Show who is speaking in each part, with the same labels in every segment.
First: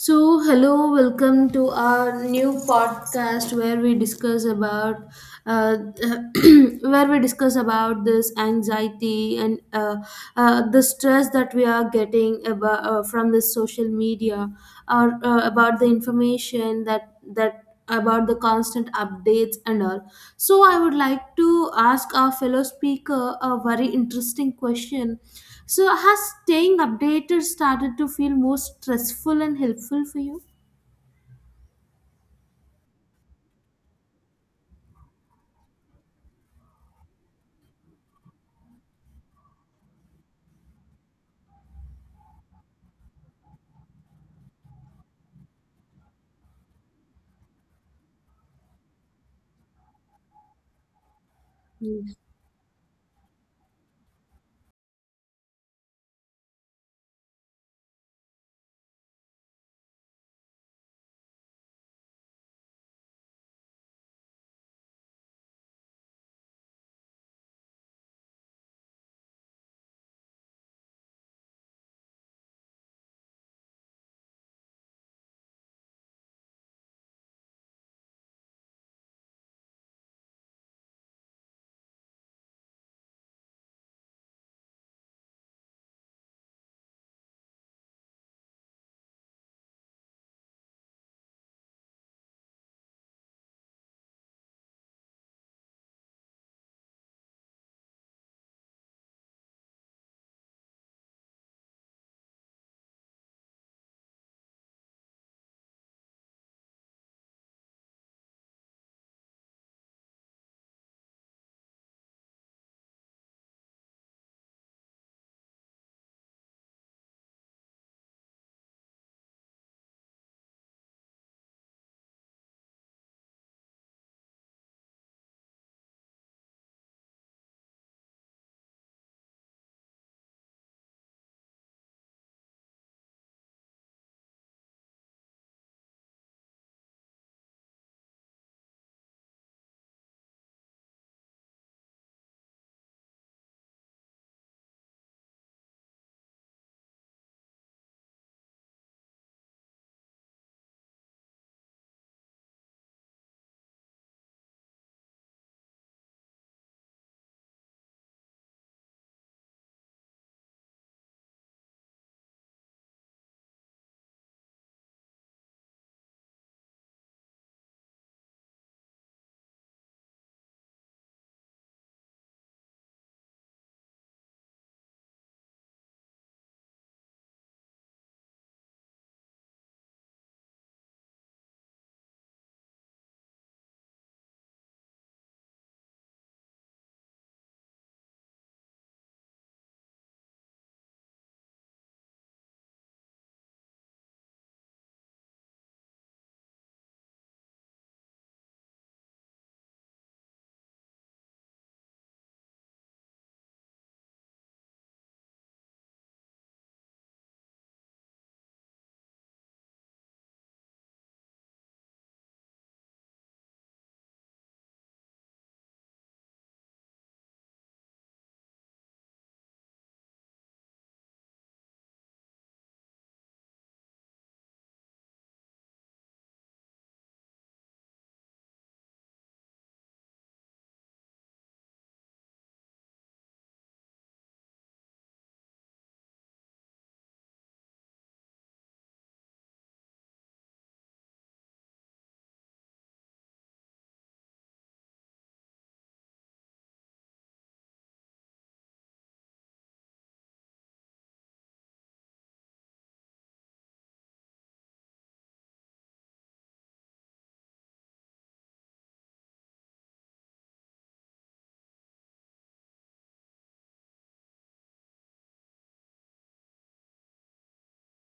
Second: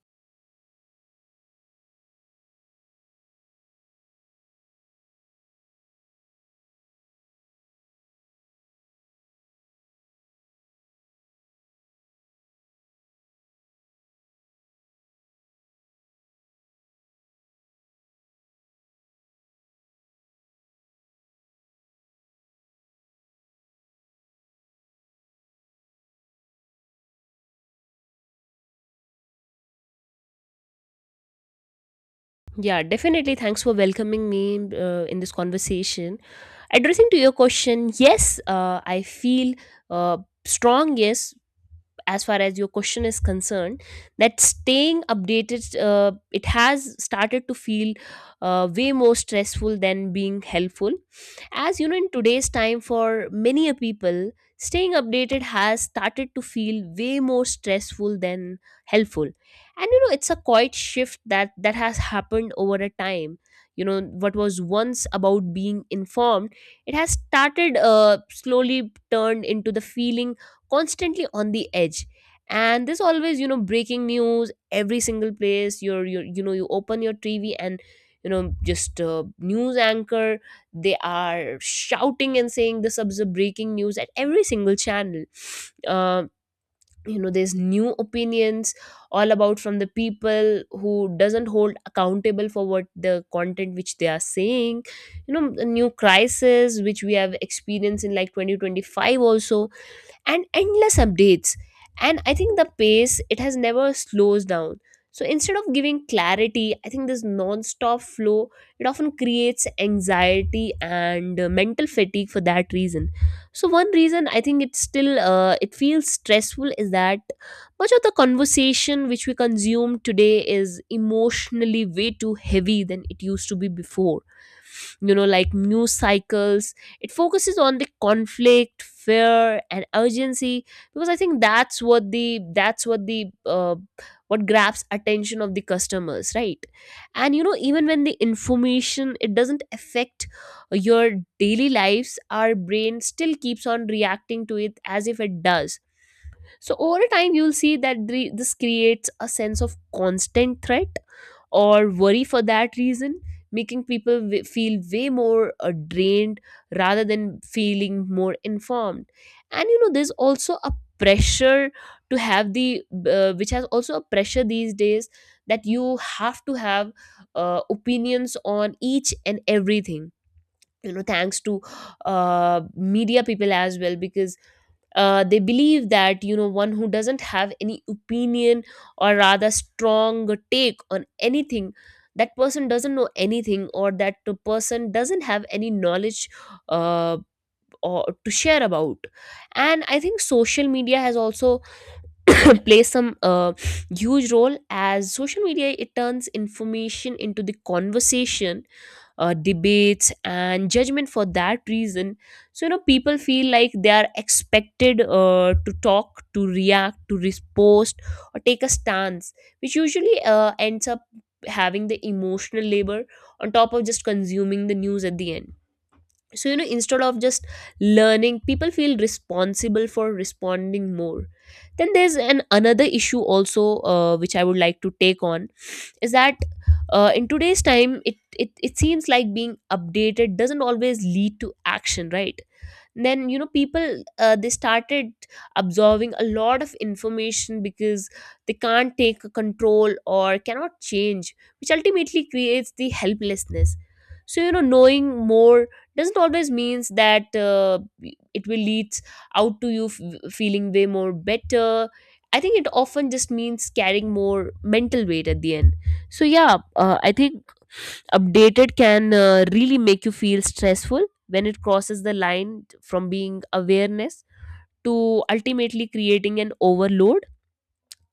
Speaker 1: So, hello, welcome to our new podcast where we discuss about uh, where we discuss about this anxiety and the stress that we are getting about from this social media or about the information that about the constant updates and all. So, I would like to ask our fellow speaker a very interesting question, so, has staying updated started to feel more stressful and helpful for you?
Speaker 2: Yeah, definitely. Thanks for welcoming me in this conversation. Addressing to your question, yes, I feel uh, strong, yes, as far as your question is concerned, that staying updated, it has started to feel way more stressful than being helpful. As you know, in today's time, for many a people, staying updated has started to feel way more stressful than helpful. And it's a quiet shift that has happened over a time. What was once about being informed, it has started slowly turned into the feeling constantly on the edge. And there's always, breaking news every single place. You open your TV and, just news anchor, they are shouting and saying this is a breaking news at every single channel. Uh, you know there's new opinions all about from the people who doesn't hold accountable for what the content which they are saying. A new crisis which we have experienced in like 2025 also, and endless updates, and I think the pace it has never slows down. So instead of giving clarity, I think this non-stop flow, it often creates anxiety and mental fatigue for that reason. So one reason I think it's still it feels stressful is that much of the conversation which we consume today is emotionally way too heavy than it used to be before. Like, news cycles, it focuses on the conflict, fear, and urgency because I think that's what the what grabs attention of the customers, right? And even when the information, it doesn't affect your daily lives, our brain still keeps on reacting to it as if it does. So over time, you'll see that this creates a sense of constant threat or worry for that reason, making people feel way more drained rather than feeling more informed. And there's also a pressure to have the which has also a pressure these days that you have to have opinions on each and everything. Thanks to media people as well, because they believe that one who doesn't have any opinion or rather strong take on anything, that person doesn't know anything or that the person doesn't have any knowledge uh, or to share about. And I think social media has also plays some huge role, as social media, it turns information into the conversation, debates and judgment for that reason. So people feel like they are expected to talk, to react, to riposte or take a stance, which usually ends up having the emotional labor on top of just consuming the news at the end. So instead of just learning, people feel responsible for responding more. Then there's an another issue also, which I would like to take on, is that in today's time, it seems like being updated doesn't always lead to action, right? Then people, they started absorbing a lot of information because they can't take a control or cannot change, which ultimately creates the helplessness. So knowing more doesn't always means that it will lead out to you feeling way more better. I think it often just means carrying more mental weight at the end. So yeah, I think updated can really make you feel stressful when it crosses the line from being awareness to ultimately creating an overload.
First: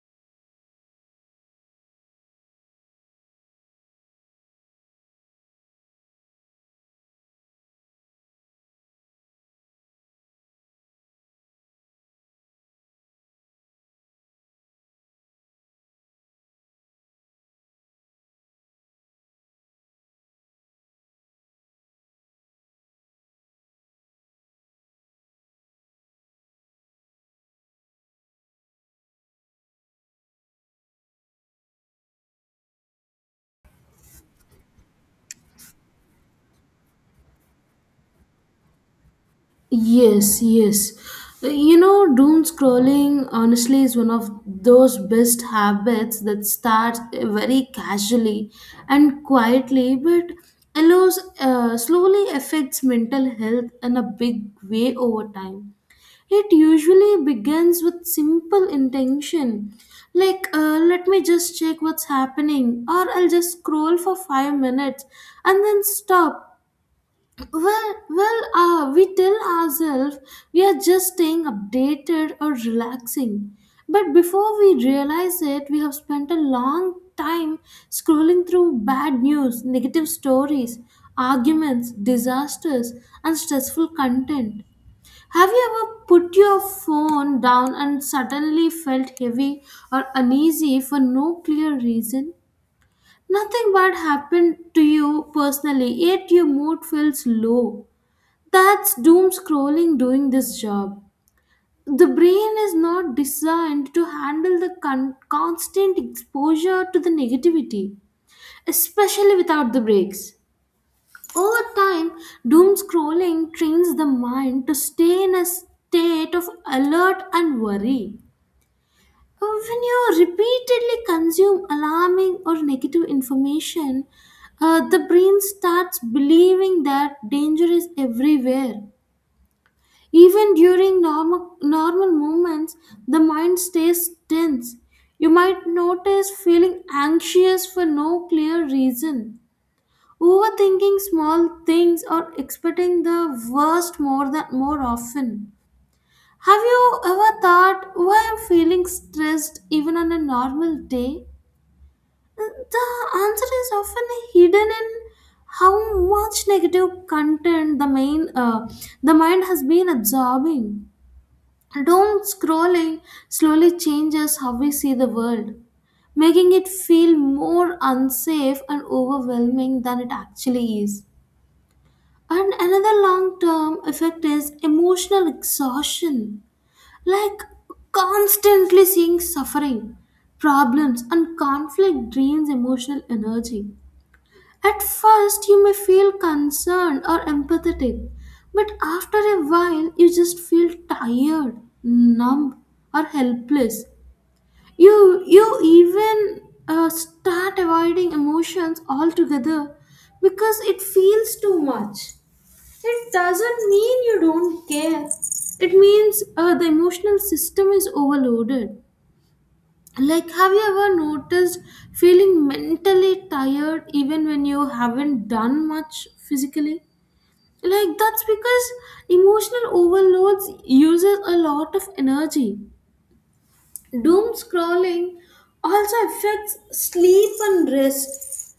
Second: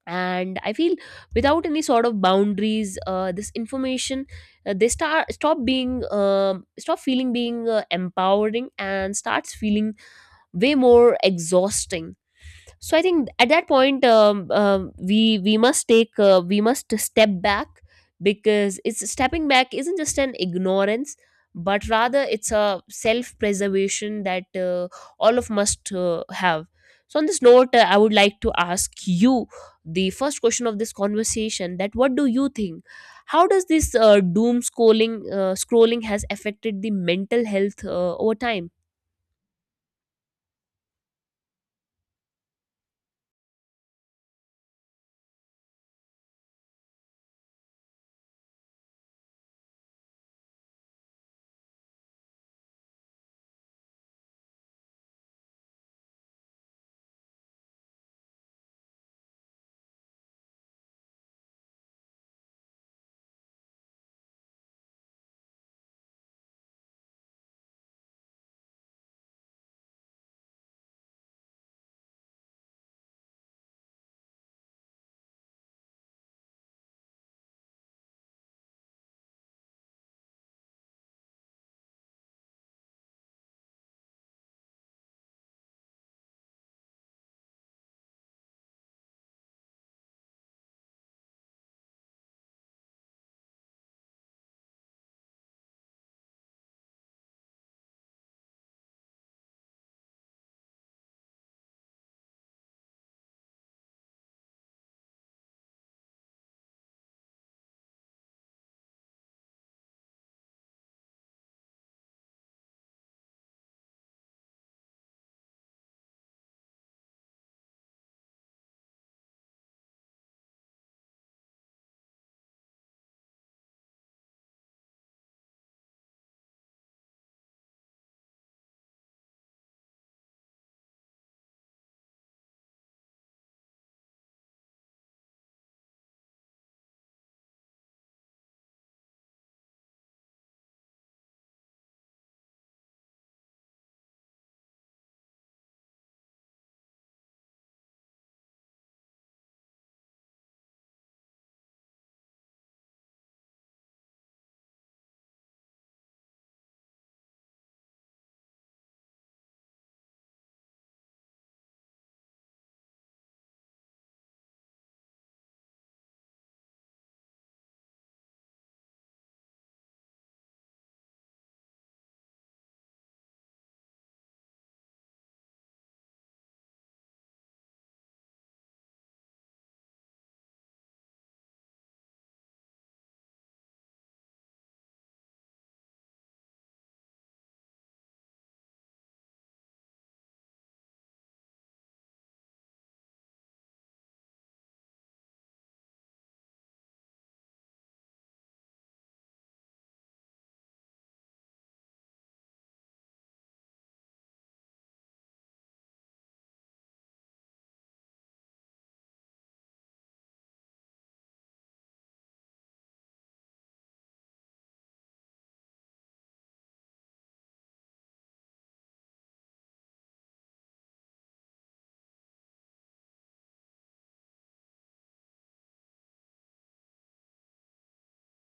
Speaker 2: And I feel without any sort of boundaries, this information, they start stop being stop feeling being empowering and starts feeling way more exhausting. So I think at that point, we must step back because it's stepping back isn't just an ignorance but rather it's a self preservation that all of must have. So on this note, I would like to ask you the first question of this conversation: that what do you think, how does this doom scrolling has affected the mental health over time?
Speaker 1: Yes, yes. You know, doom scrolling honestly is one of those best habits that starts very casually and quietly, but allows slowly affects mental health in a big way over time. It usually begins with simple intention, like let me just check what's happening, or I'll just scroll for 5 minutes and then stop. We tell ourselves we are just staying updated or relaxing. But before we realize it, we have spent a long time scrolling through bad news, negative stories, arguments, disasters, and stressful content. Have you ever put your phone down and suddenly felt heavy or uneasy for no clear reason? Nothing bad happened to you personally, yet your mood feels low. That's doom scrolling doing this job. The brain is not designed to handle the constant exposure to the negativity, especially without the breaks. Over time, doom scrolling trains the mind to stay in a state of alert and worry. When you repeatedly consume alarming or negative information, the brain starts believing that danger is everywhere. Even during normal movements, the mind stays tense. You might notice feeling anxious for no clear reason, overthinking small things, or expecting the worst more than more often. Have you ever thought, why I'm feeling stressed even on a normal day? The answer is often hidden in how much negative content the mind has been absorbing. Doom scrolling slowly changes how we see the world, making it feel more unsafe and overwhelming than it actually is. And another long term effect is emotional exhaustion, like constantly seeing suffering, problems, and conflict drains emotional energy. At first, you may feel concerned or empathetic, but after a while, you just feel tired, numb, or helpless. You even start avoiding emotions altogether because it feels too much. It doesn't mean you don't care, it means the emotional system is overloaded. Like, have you ever noticed feeling mentally tired even when you haven't done much physically? Like, that's because emotional overloads uses a lot of energy. Doom scrolling also affects sleep and rest.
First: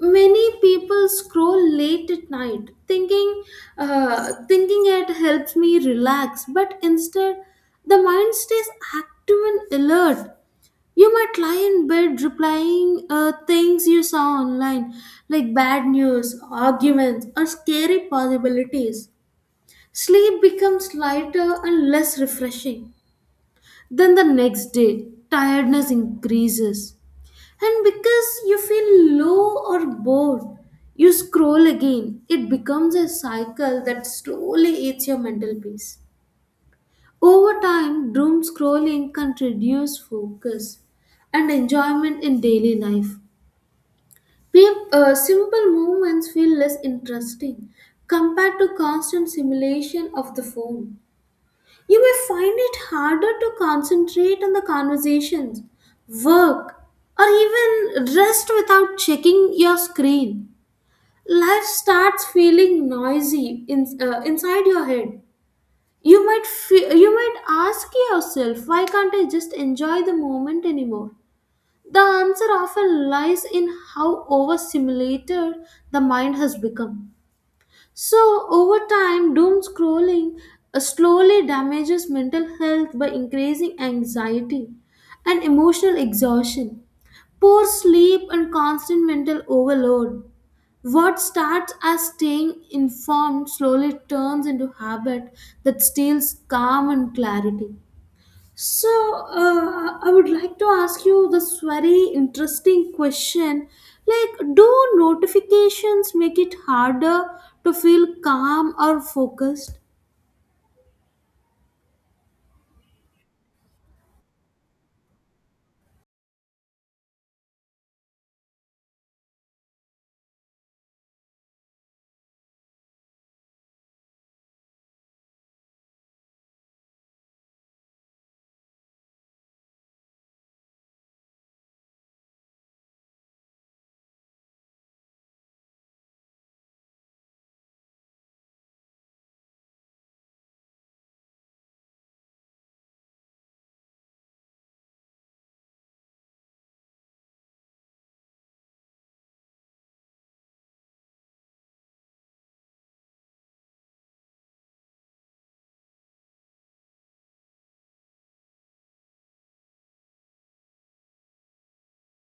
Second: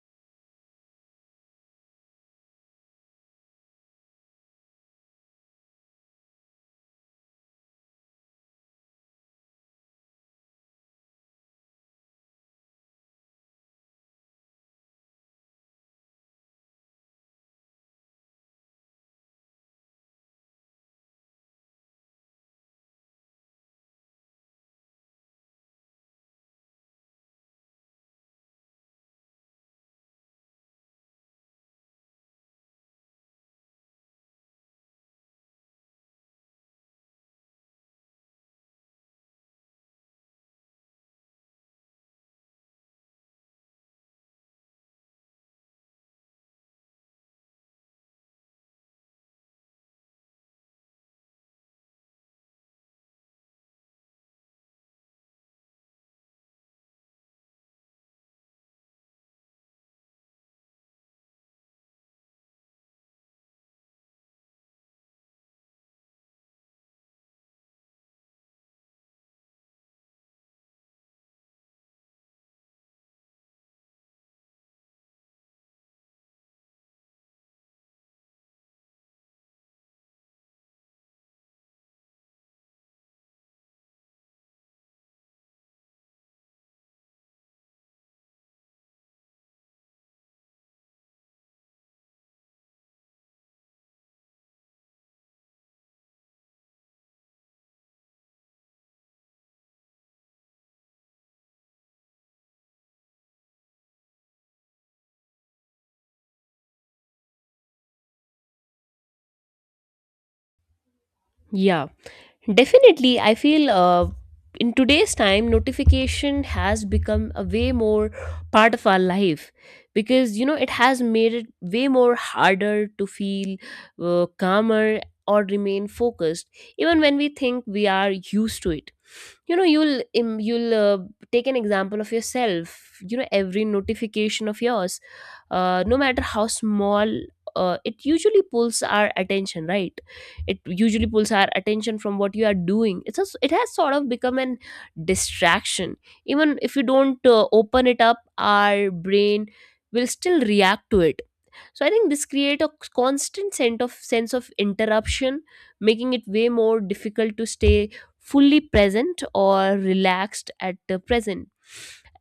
Speaker 1: Many people scroll late at night, thinking it helps me relax, but instead, the mind stays active and alert. You might lie in bed replying things you saw online, like bad news, arguments, or scary possibilities. Sleep becomes lighter and less refreshing. Then the next day, tiredness increases. And because you feel low or bored, you scroll again. It becomes a cycle that slowly eats your mental peace. Over time, doom scrolling can reduce focus and enjoyment in daily life. Simple movements feel less interesting compared to constant simulation of the phone. You may find it harder to concentrate on the conversations, work, or even rest without checking your screen. Life starts feeling noisy inside your head. You might ask yourself, why can't I just enjoy the moment anymore? The answer often lies in how overstimulated the mind has become. So, over time, doom scrolling slowly damages mental health by increasing anxiety and emotional exhaustion, poor sleep, and constant mental overload. What starts as staying informed slowly turns into habit that steals calm and clarity. So, I would like to ask you this very interesting question. Like, do notifications make it harder to feel calm or focused?
Speaker 2: Yeah. Definitely, I feel, in today's time, notification has become a way more part of our life because it has made it way more harder to feel calmer or remain focused, even when we think we are used to it. You'll take an example of yourself. Every notification of yours, no matter how small, it usually pulls our attention, right. It usually pulls our attention from what you are doing. It has sort of become an distraction. Even if you don't open it up, our brain will still react to it. So I think this create a constant sense of interruption, making it way more difficult to stay fully present or relaxed at the present.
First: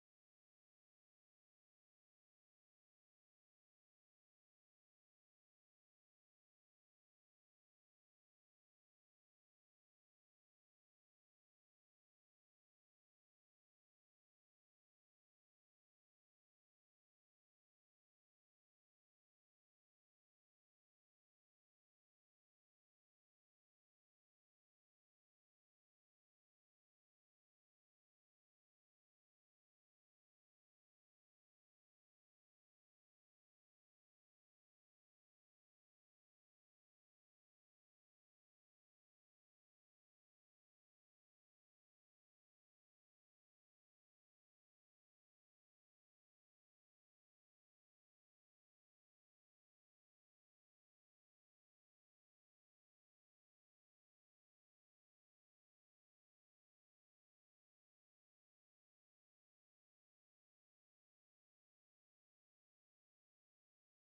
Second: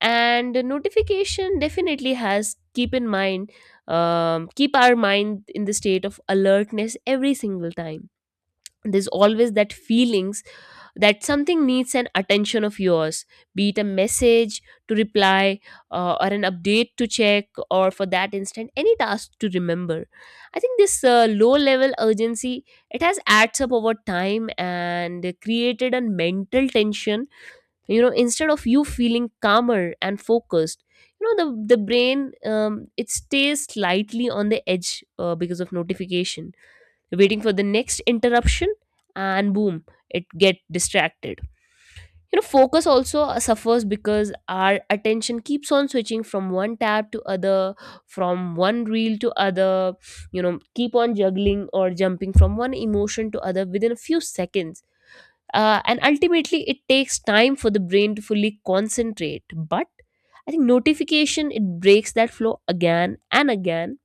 Speaker 2: And the notification definitely has keep our mind in the state of alertness every single time. There's always that feelings that something needs an attention of yours, be it a message to reply, or an update to check, or for that instant any task to remember. I think this low level urgency, it has adds up over time and created a mental tension. Instead of you feeling calmer and focused, the brain, it stays slightly on the edge, because of notification, waiting for the next interruption, and boom, it get distracted. Focus also suffers because our attention keeps on switching from one tab to other, from one reel to other, keep on juggling or jumping from one emotion to other within a few seconds, and ultimately it takes time for the brain to fully concentrate. But I think notification, it breaks that flow again and again,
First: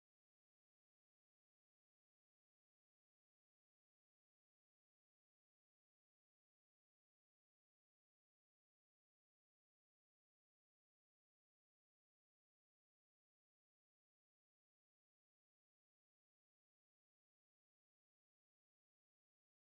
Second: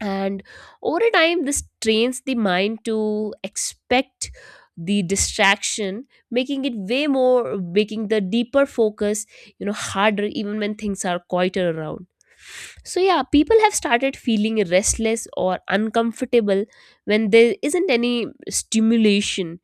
Speaker 2: and over a time, this trains the mind to expect the distraction, making it way more making the deeper focus, harder, even when things are quieter around. So yeah, people have started feeling restless or uncomfortable when there isn't any stimulation.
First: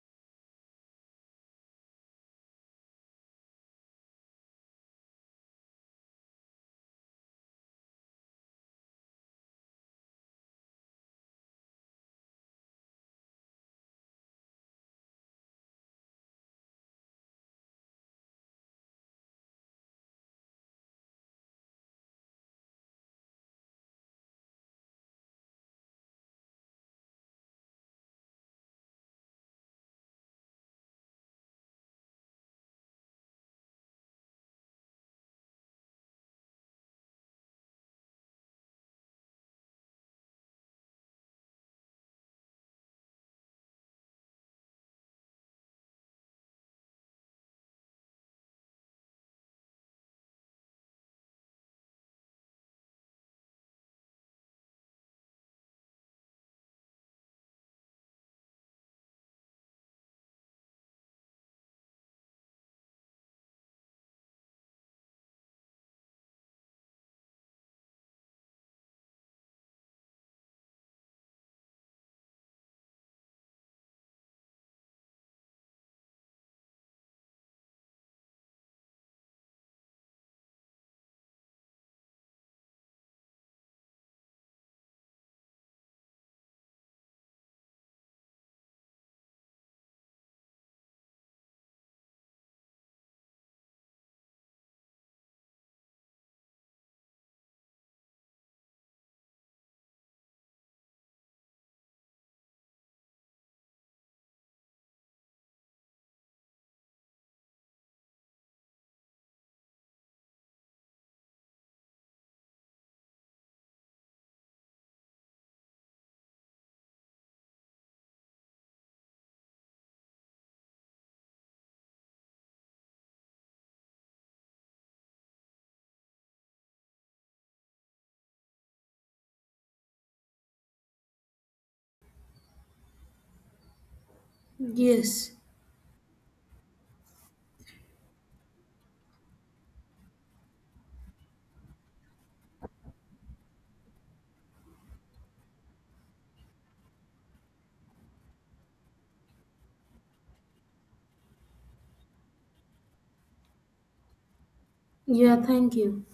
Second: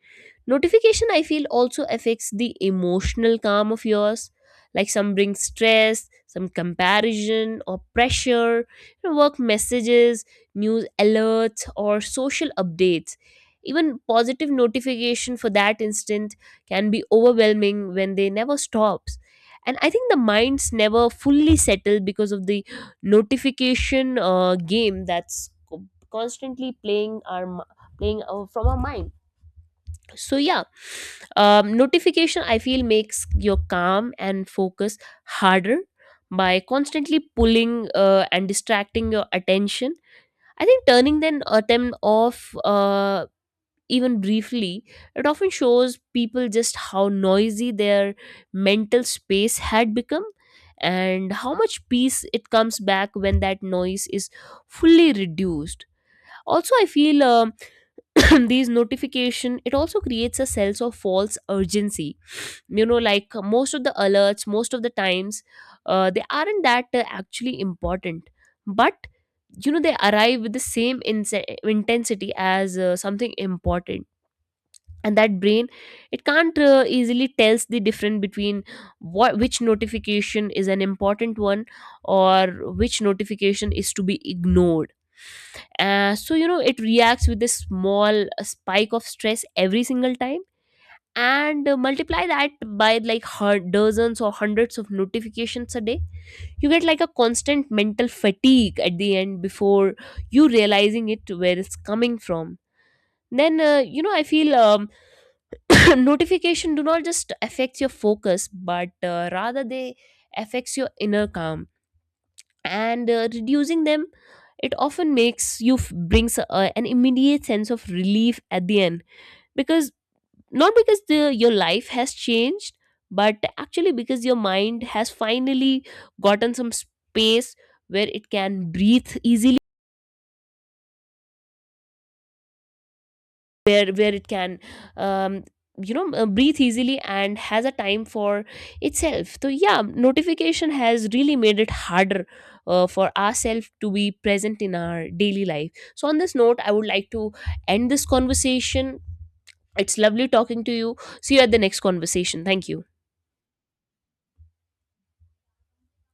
Speaker 2: Notification, I feel, also affects the emotional calm of yours. Like some bring stress, some comparison or pressure, work messages, news alerts, or social updates. Even positive notification for that instant can be overwhelming when they never stops. And I think the minds never fully settle because of the notification game that's constantly playing from our mind. So yeah, notification, I feel, makes your calm and focus harder by constantly pulling, and distracting your attention. I think turning then them off, even briefly, it often shows people just how noisy their mental space had become and how much peace it comes back when that noise is fully reduced. Also, I feel, these notification, it also creates a sense of false urgency. Like, most of the alerts, most of the times, they aren't that actually important. But they arrive with the same intensity as something important, and that brain, it can't easily tells the difference between what which notification is an important one, or which notification is to be ignored. So it reacts with a small spike of stress every single time. And multiply that by like dozens or hundreds of notifications a day, you get like a constant mental fatigue at the end before you realizing it where it's coming from. Then I feel, notification do not just affects your focus but rather, they affects your inner calm. And reducing them, it often brings an immediate sense of relief at the end, because, not because the your life has changed, but actually because your mind has finally gotten some space where it can breathe easily, where it can
Speaker 1: Yes.
Speaker 2: um, breathe easily and has a time for itself. So yeah, notification has really made it harder for ourselves to be present in our daily life. So on this note, I would like to end this conversation. It's lovely talking to you. See you at the next conversation. Thank you.
Speaker 1: Yeah, thank you.